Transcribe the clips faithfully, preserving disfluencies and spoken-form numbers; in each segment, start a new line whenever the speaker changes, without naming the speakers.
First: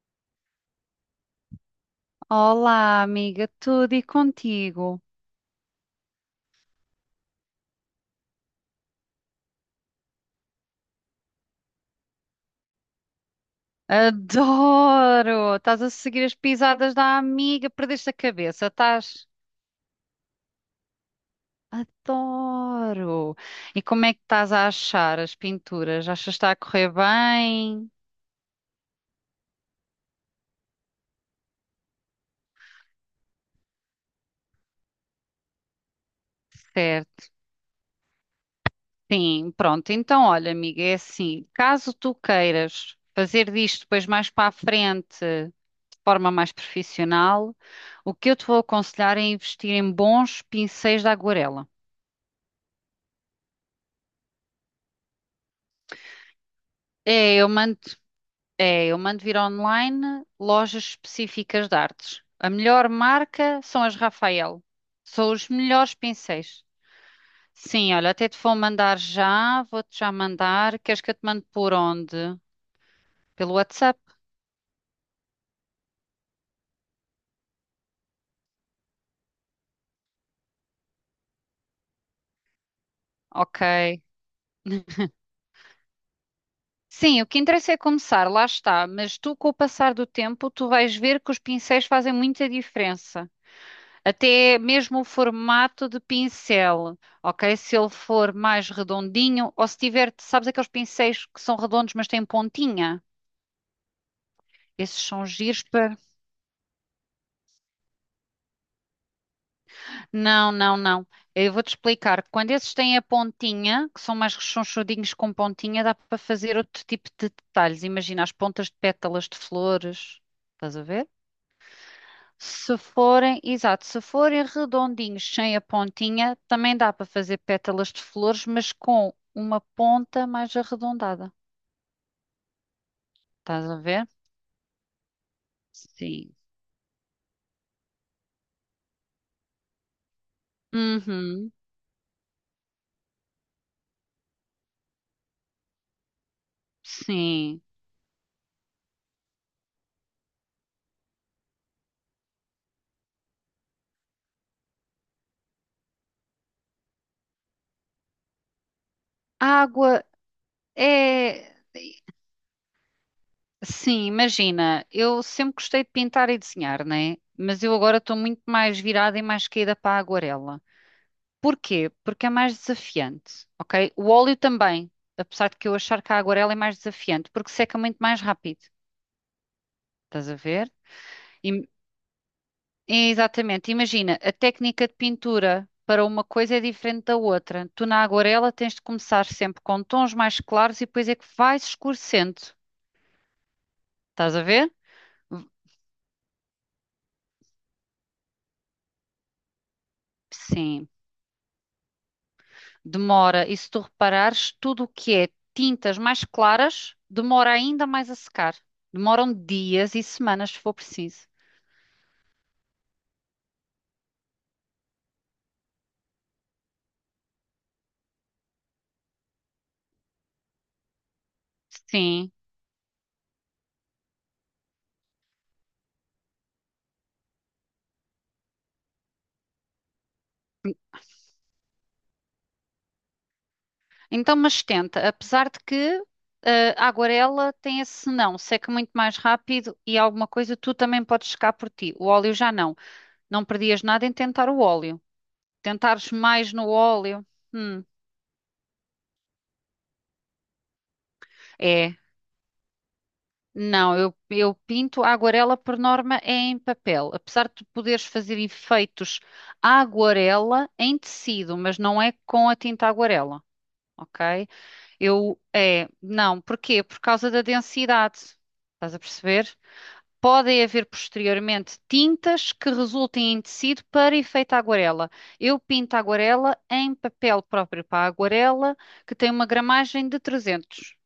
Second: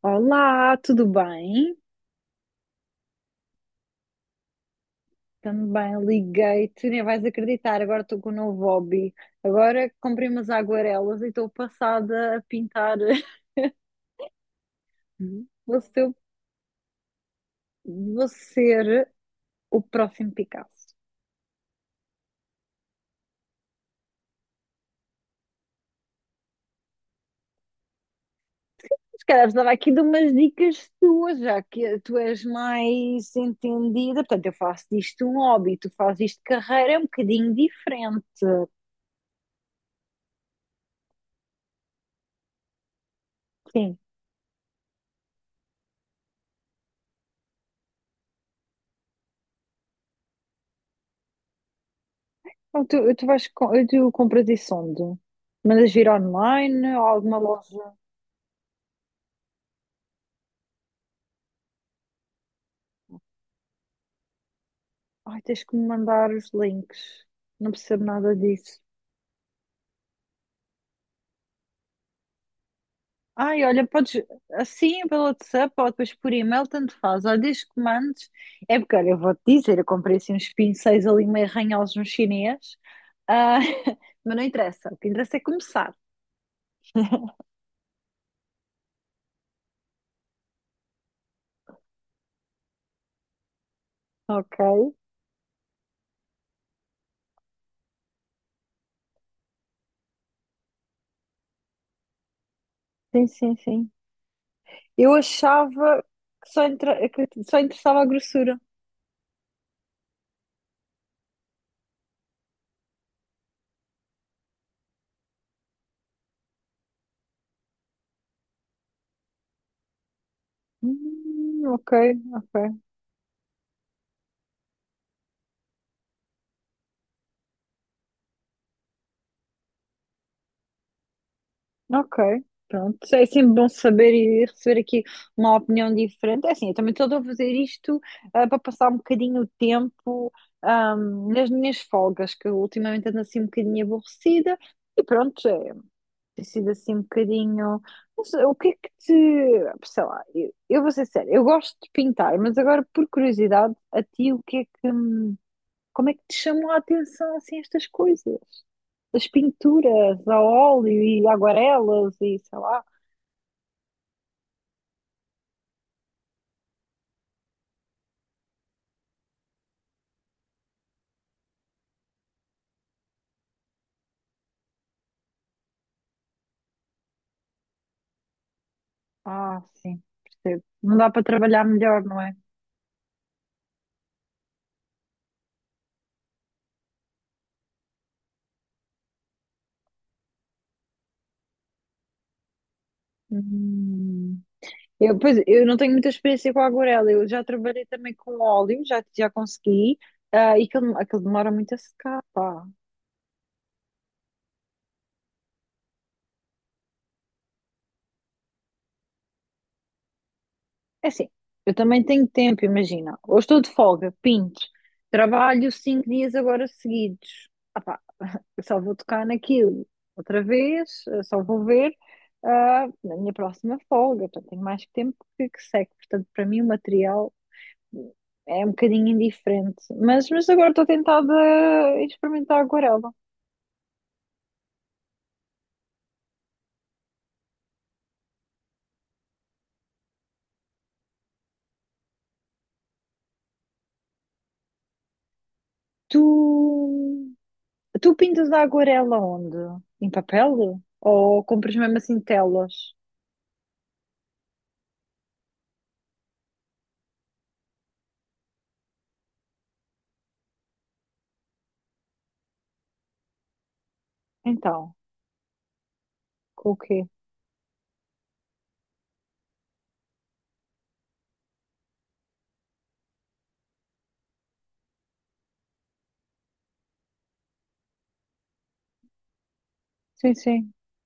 Olá, tudo bem?
Olá, amiga, tudo e contigo?
Também liguei-te, nem vais acreditar. Agora estou com um novo hobby. Agora comprei umas aguarelas e estou passada a pintar.
Adoro!
Vou
Estás a
ser,
seguir as pisadas da amiga, perdeste a
vou
cabeça, estás?
ser o próximo Picasso.
Adoro! E como é que estás a achar as pinturas? Achas que está a correr bem?
Se calhar precisava aqui de umas dicas tuas, já que tu és mais entendida. Portanto, eu faço disto um hobby, tu fazes isto de carreira, é um
Certo,
bocadinho diferente.
sim, pronto. Então, olha, amiga, é assim: caso tu queiras fazer disto
Sim.
depois mais para a frente, de forma mais profissional, o que eu te vou aconselhar é investir em bons pincéis de aguarela.
Então, tu, tu vais, com- tu compras isso onde? Mandas vir online ou
É,
alguma
eu mando.
loja?
É, eu mando vir online lojas específicas de artes. A melhor marca são as Rafael. São
Ai,
os
tens que me
melhores
mandar os
pincéis.
links. Não
Sim,
percebo
olha, até
nada
te vou
disso.
mandar já, vou-te já mandar. Queres que eu te mande por onde? Pelo
Ai, olha,
WhatsApp?
podes assim pelo WhatsApp ou depois por e-mail, tanto faz. Olha, desde que mandes. É porque, olha, eu vou-te dizer, eu comprei assim uns pincéis ali meio arranhados no chinês. Ah,
Ok.
mas não interessa. O que interessa é começar.
Sim, o que interessa é começar, lá está. Mas tu, com o passar do tempo, tu vais ver que os pincéis fazem muita diferença.
Ok.
Até mesmo o formato de pincel, ok? Se ele for mais redondinho, ou se tiver, sabes aqueles pincéis que são redondos, mas têm pontinha?
Sim, sim, sim.
Esses
Eu
são giros para.
achava que só, entra... que só interessava a grossura.
Não, não, não. Eu vou-te explicar. Quando esses têm a pontinha, que são mais rechonchudinhos com pontinha, dá para fazer outro tipo de detalhes. Imagina as pontas de pétalas de flores. Estás a ver?
Hum, ok,
Se
ok.
forem, exato, se forem redondinhos sem a pontinha, também dá para fazer pétalas de flores, mas com uma ponta mais arredondada.
Ok, pronto. É sempre
Estás
bom
a ver?
saber e receber aqui uma opinião
Sim.
diferente. É assim, eu também estou a fazer isto ah, para passar um bocadinho o tempo ah, nas
Uhum,
minhas folgas, que eu ultimamente ando assim um bocadinho aborrecida. E pronto, é, tem sido assim um
sim.
bocadinho. Não sei, o que é que te. Sei lá, eu, eu vou ser séria, eu gosto de pintar, mas agora por curiosidade, a ti, o que é que. Como é que te chamou a atenção assim estas coisas? As
A água
pinturas a óleo e
é.
aguarelas e sei lá.
Sim, imagina, eu sempre gostei de pintar e desenhar, né? Mas eu agora estou muito mais virada e mais caída para a aguarela. Porquê? Porque é mais desafiante, ok? O óleo também, apesar de que eu achar que a aguarela é mais desafiante, porque seca muito mais rápido.
Ah, sim,
Estás a
percebo.
ver?
Não dá para trabalhar
Im-
melhor, não é?
É, exatamente. Imagina, a técnica de pintura para uma coisa é diferente da outra. Tu na aguarela tens de começar sempre com tons mais claros e depois é que vais escurecendo. Estás
Hum.
a ver?
Eu, pois,
V-
eu não tenho muita experiência com a aguarela. Eu já trabalhei também com óleo, já, já consegui. Ah, e
Sim.
aquilo, aquilo demora muito a secar, pá.
Demora. E se tu reparares, tudo o que é tintas mais claras demora ainda mais a secar. Demoram dias e semanas se for
É
preciso.
assim, eu também tenho tempo, imagina. Hoje estou de folga, pinto. Trabalho cinco dias agora seguidos. Ah, pá, eu só vou tocar naquilo outra vez, eu só vou ver
Sim.
ah, na minha próxima folga. Portanto, tenho mais tempo que, que seco. Portanto, para mim, o material. É um bocadinho indiferente. Mas, mas agora estou tentada a experimentar a aguarela.
Então, mas tenta, apesar de que eh, a aguarela tem esse não, seca muito mais rápido e alguma coisa tu também podes secar por ti. O óleo já não. Não perdias nada em tentar o óleo. Tentares
Tu,
mais no óleo. hum,
tu pintas a aquarela onde? Em papel? Ou compras mesmo
é.
assim telas?
Não, eu, eu pinto a aguarela por norma é em papel. Apesar de tu poderes fazer efeitos à aguarela em tecido, mas não é com a tinta aguarela, ok?
Então,
Eu, é, não,
com o
porquê? Por
quê?
causa da densidade. Estás a perceber? Podem haver posteriormente tintas que resultem em tecido para efeito aguarela. Eu pinto a aguarela em papel próprio para a aguarela, que tem uma gramagem de
Sim, sim.
trezentos.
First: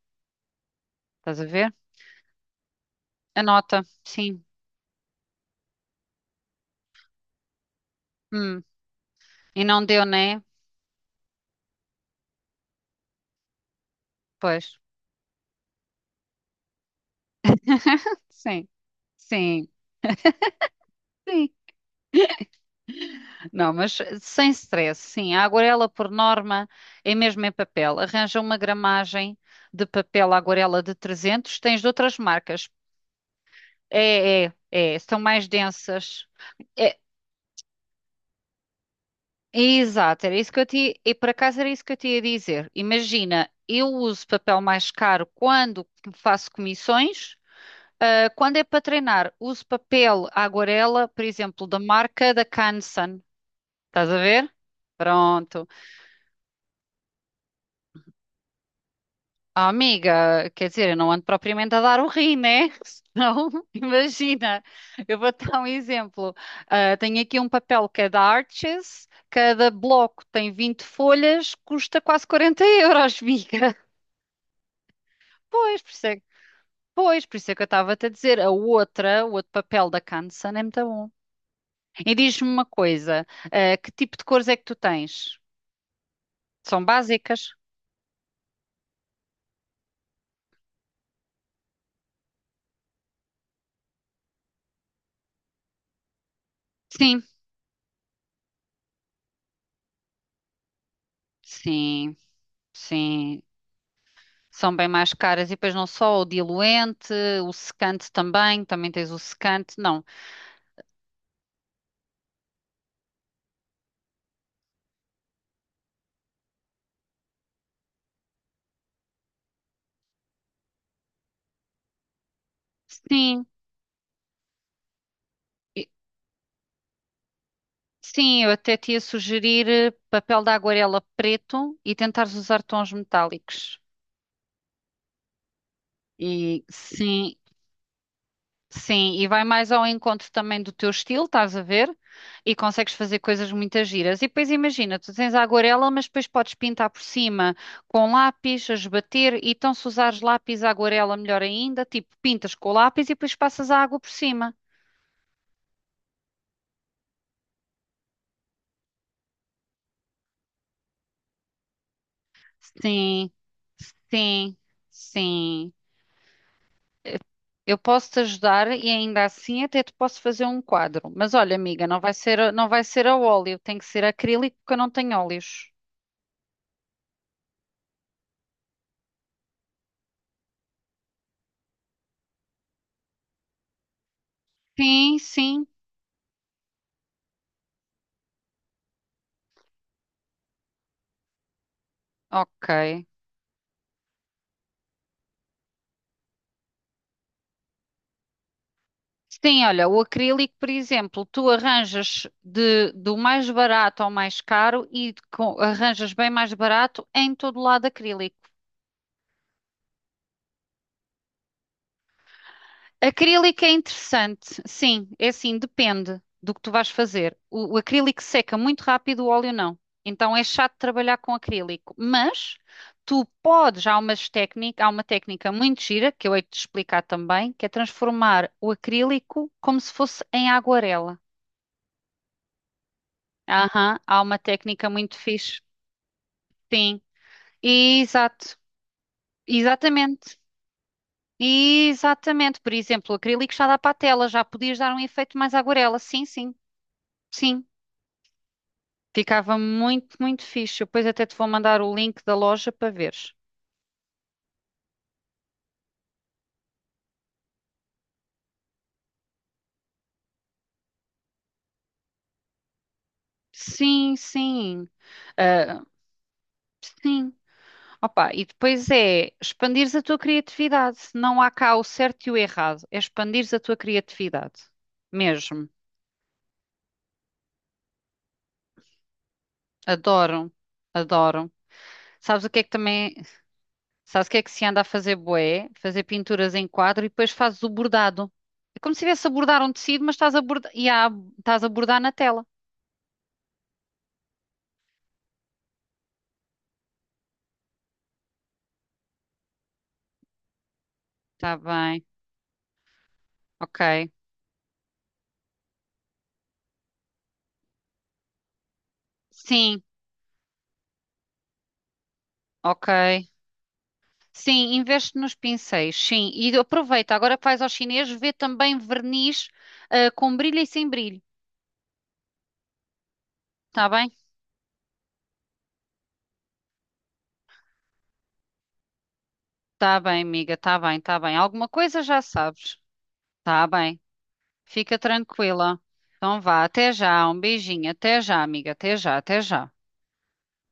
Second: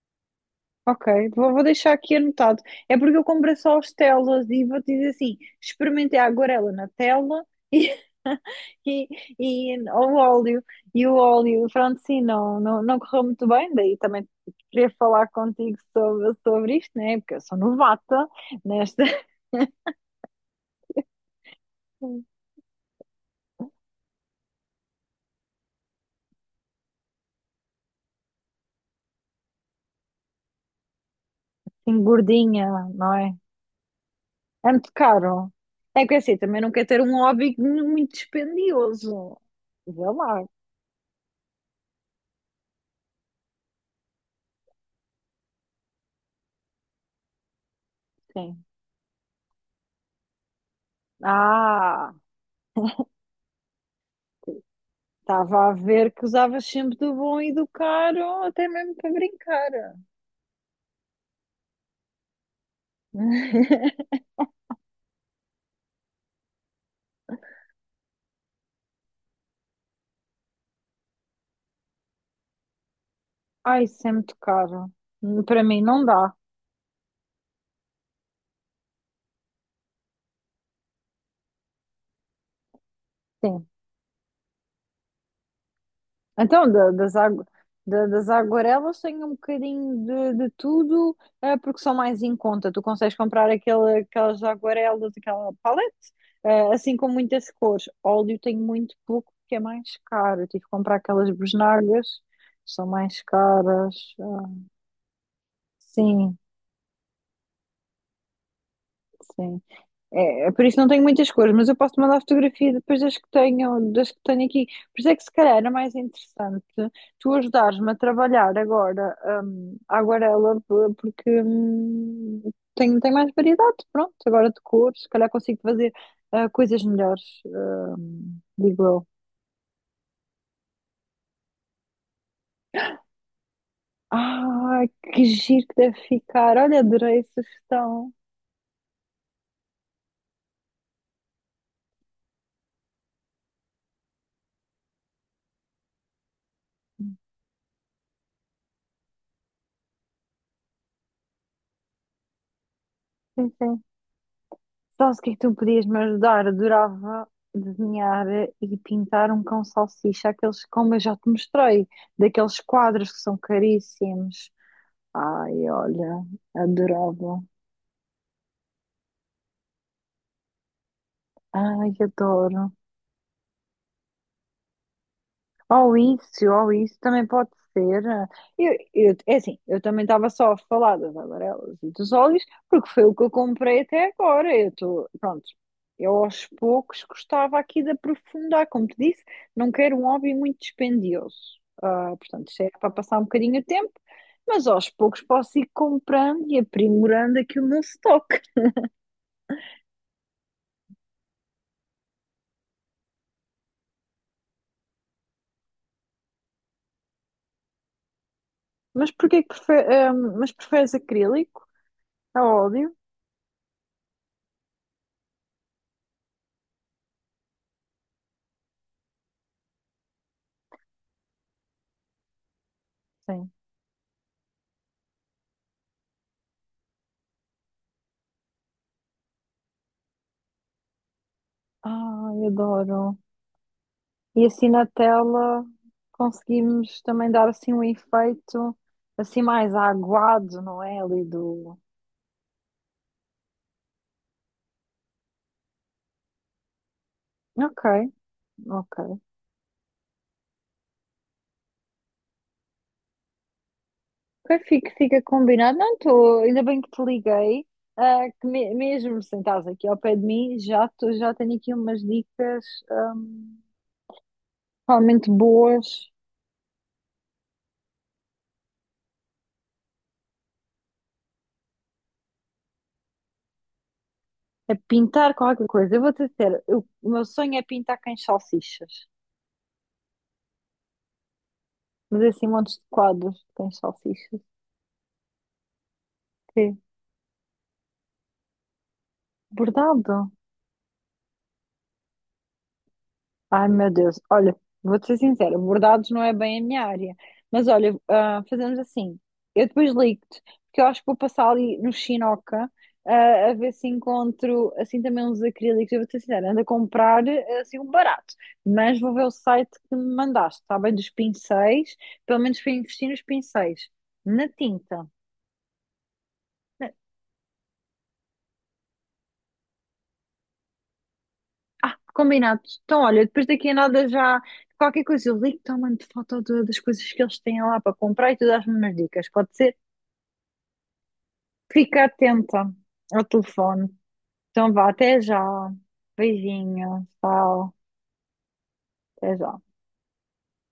Ok,
Estás a
vou, vou
ver?
deixar aqui anotado. É porque eu comprei só
Anota,
as
sim.
telas e vou te dizer assim: experimentei a aguarela na tela e,
Hum.
e,
E
e
não deu,
o
né?
óleo. E o óleo, pronto, sim, não, não, não correu muito bem. Daí também
Pois.
queria falar contigo sobre, sobre isto, né? Porque eu sou novata
Sim,
nesta
sim, sim. Não, mas sem stress, sim. A aguarela, por norma, é mesmo em papel. Arranja uma gramagem de papel aguarela de trezentos. Tens de
assim,
outras
gordinha,
marcas.
não é?
É, é,
É muito
é, são mais
caro. É que
densas.
assim, também não quero
É,
ter um hobby muito dispendioso. Vê
exato, era
lá,
isso que eu te, e por acaso era isso que eu te ia dizer. Imagina, eu uso papel mais caro quando faço comissões, ah, quando é
sim.
para treinar, uso papel aguarela, por exemplo, da
Ah!
marca da Canson. Estás a ver?
Estava
Pronto.
a ver que usavas sempre do bom e do caro, até mesmo para
Ah,
brincar.
amiga, quer dizer, eu não ando propriamente a dar o rim, né? Senão, imagina, eu vou dar um exemplo. Ah, tenho aqui um papel cada arches, cada bloco tem vinte folhas, custa quase quarenta euros, amiga.
Ai, isso é muito caro. Para mim
Pois, por
não
isso é,
dá.
pois, por isso é que eu estava-te a dizer, a outra, o outro papel da Canson é muito bom. E diz-me uma coisa,
Sim.
ah, que tipo de cores é que tu tens?
Então,
São
da- das, agu-
básicas?
da- das aguarelas tenho um bocadinho de, de tudo, eh, porque são mais em conta. Tu consegues comprar aquele, aquelas aguarelas, aquela palete, eh, assim com
Sim,
muitas cores. Óleo tenho muito pouco, porque é mais caro. Eu tive que comprar aquelas
sim,
bisnagas, são mais
sim.
caras. Ah,
São bem mais caras e depois não só o
sim,
diluente, o secante também, também tens o
sim.
secante, não.
É, é por isso não tenho muitas cores, mas eu posso mandar a fotografia depois das que tenho, das que tenho aqui. Por isso é que se calhar era mais interessante tu ajudares-me a trabalhar agora, hum, a aguarela, p- porque hum, tem, tem mais
Sim,
variedade, pronto, agora de cores, se calhar consigo
e-
fazer ah, coisas melhores, hum,
sim, eu até
digo
te ia
eu.
sugerir eh, papel de aguarela preto e tentares usar tons metálicos.
Ah, que giro que deve ficar.
E
Olha, adorei a
sim,
sugestão.
sim, e vai mais ao encontro também do teu estilo, estás a ver? E consegues fazer coisas muito giras. E depois imagina, tu tens a aguarela, mas depois podes pintar por cima com lápis, a esbater, e então se usares lápis à aguarela, melhor ainda, tipo, pintas com o lápis e depois passas a água por cima.
Sabes o que é que tu podias me ajudar? Adorava desenhar e pintar um cão salsicha, aqueles, como eu já te mostrei, daqueles quadros que
Sim,
são caríssimos.
sim,
Ai,
sim.
olha, adorava.
Eu posso te ajudar e ainda assim até te posso fazer um quadro. Mas olha, amiga,
Ai,
não vai ser, a- não
adoro.
vai ser a óleo, tem que ser acrílico porque eu não tenho óleos.
Ou isso, ou isso também pode ser. eh, Eu, eu- é assim, eu também estava só a falar das amarelas e dos óleos, porque foi o que eu comprei até agora. Eu estou,
Sim,
pronto,
sim.
eu aos poucos gostava aqui de aprofundar, como te disse, não quero um hobby muito dispendioso. Ah, portanto, isto é
Ok.
para passar um bocadinho o tempo, mas aos poucos posso ir comprando e aprimorando aqui o meu stock.
Sim, olha, o acrílico, por exemplo, tu arranjas de, do mais barato ao mais caro e com- arranjas bem mais barato em todo lado acrílico.
Mas porquê que prefe- ah, Mas preferes acrílico a óleo?
Acrílico é interessante, sim, é assim, depende do que tu vais fazer. O, o acrílico seca muito rápido, o óleo não. Então é chato trabalhar com acrílico, mas tu
Sim.
podes, há umas técnica, há uma técnica muito gira que eu hei de te explicar também, que é transformar o acrílico como se fosse em aguarela.
Ai, adoro.
Aham, há uma
E assim na
técnica muito fixe.
tela conseguimos
Sim,
também dar assim um
exato,
efeito assim mais
exatamente,
aguado, não é? Ali do.
exatamente. Por exemplo, o acrílico já dá para a tela, já podias dar um efeito mais aguarela. Sim, sim, sim.
Ok, ok.
Ficava muito, muito fixe. Eu depois até te vou mandar o link da loja para veres.
Ok, fica, fica combinado. Não estou, ainda bem que te liguei. Ah, que me- mesmo sentados aqui ao pé de mim, já, tô, já tenho aqui umas dicas ahm,
Sim, sim.
realmente
Ah,
boas
sim. Opa, e depois é expandires a tua criatividade. Não há cá o certo e o errado. É expandires a tua criatividade.
a pintar qualquer
Mesmo.
coisa. Eu vou-te dizer, eu- o meu sonho é pintar cães salsichas,
Adoro. Adoro.
mas
Sabes
assim
o que é que
montes de
também.
quadros de cães
Sabes o que
salsichas.
é que se anda a fazer bué? Fazer pinturas em
Que
quadro e depois fazes o bordado. É como se estivesse a bordar um tecido, mas
bordado.
estás a bordar, e há- estás a bordar na tela.
Ai, meu Deus. Olha, vou-te ser sincera, bordados não é bem a minha área. Mas olha, ah, fazemos assim. Eu depois ligo-te, porque eu acho que vou passar
Está
ali no
bem,
Chinoca, ah, a ver se
ok.
encontro assim também uns acrílicos. Eu vou-te ser sincera, ando a comprar ah, assim um barato. Mas vou ver o site
Sim,
que me mandaste, está bem? Dos pincéis. Pelo menos para investir nos
ok.
pincéis. Na
Sim,
tinta.
investe nos pincéis, sim. E aproveita, agora que vais ao chinês, vê também verniz, ah, com brilho e sem brilho.
Ah, combinado. Então, olha, depois daqui a
Está
nada
bem?
já qualquer coisa eu ligo-te ou mando foto de- das coisas que eles têm lá para comprar e tu dás-me umas dicas, pode ser?
Está bem, amiga, está bem, está bem. Alguma
Fica
coisa já
atenta
sabes.
ao
Está
telefone.
bem,
Então vá,
fica
até já.
tranquila. Então vá, até
Beijinho,
já, um
tchau,
beijinho, até já, amiga, até já,
até
até
já.
já.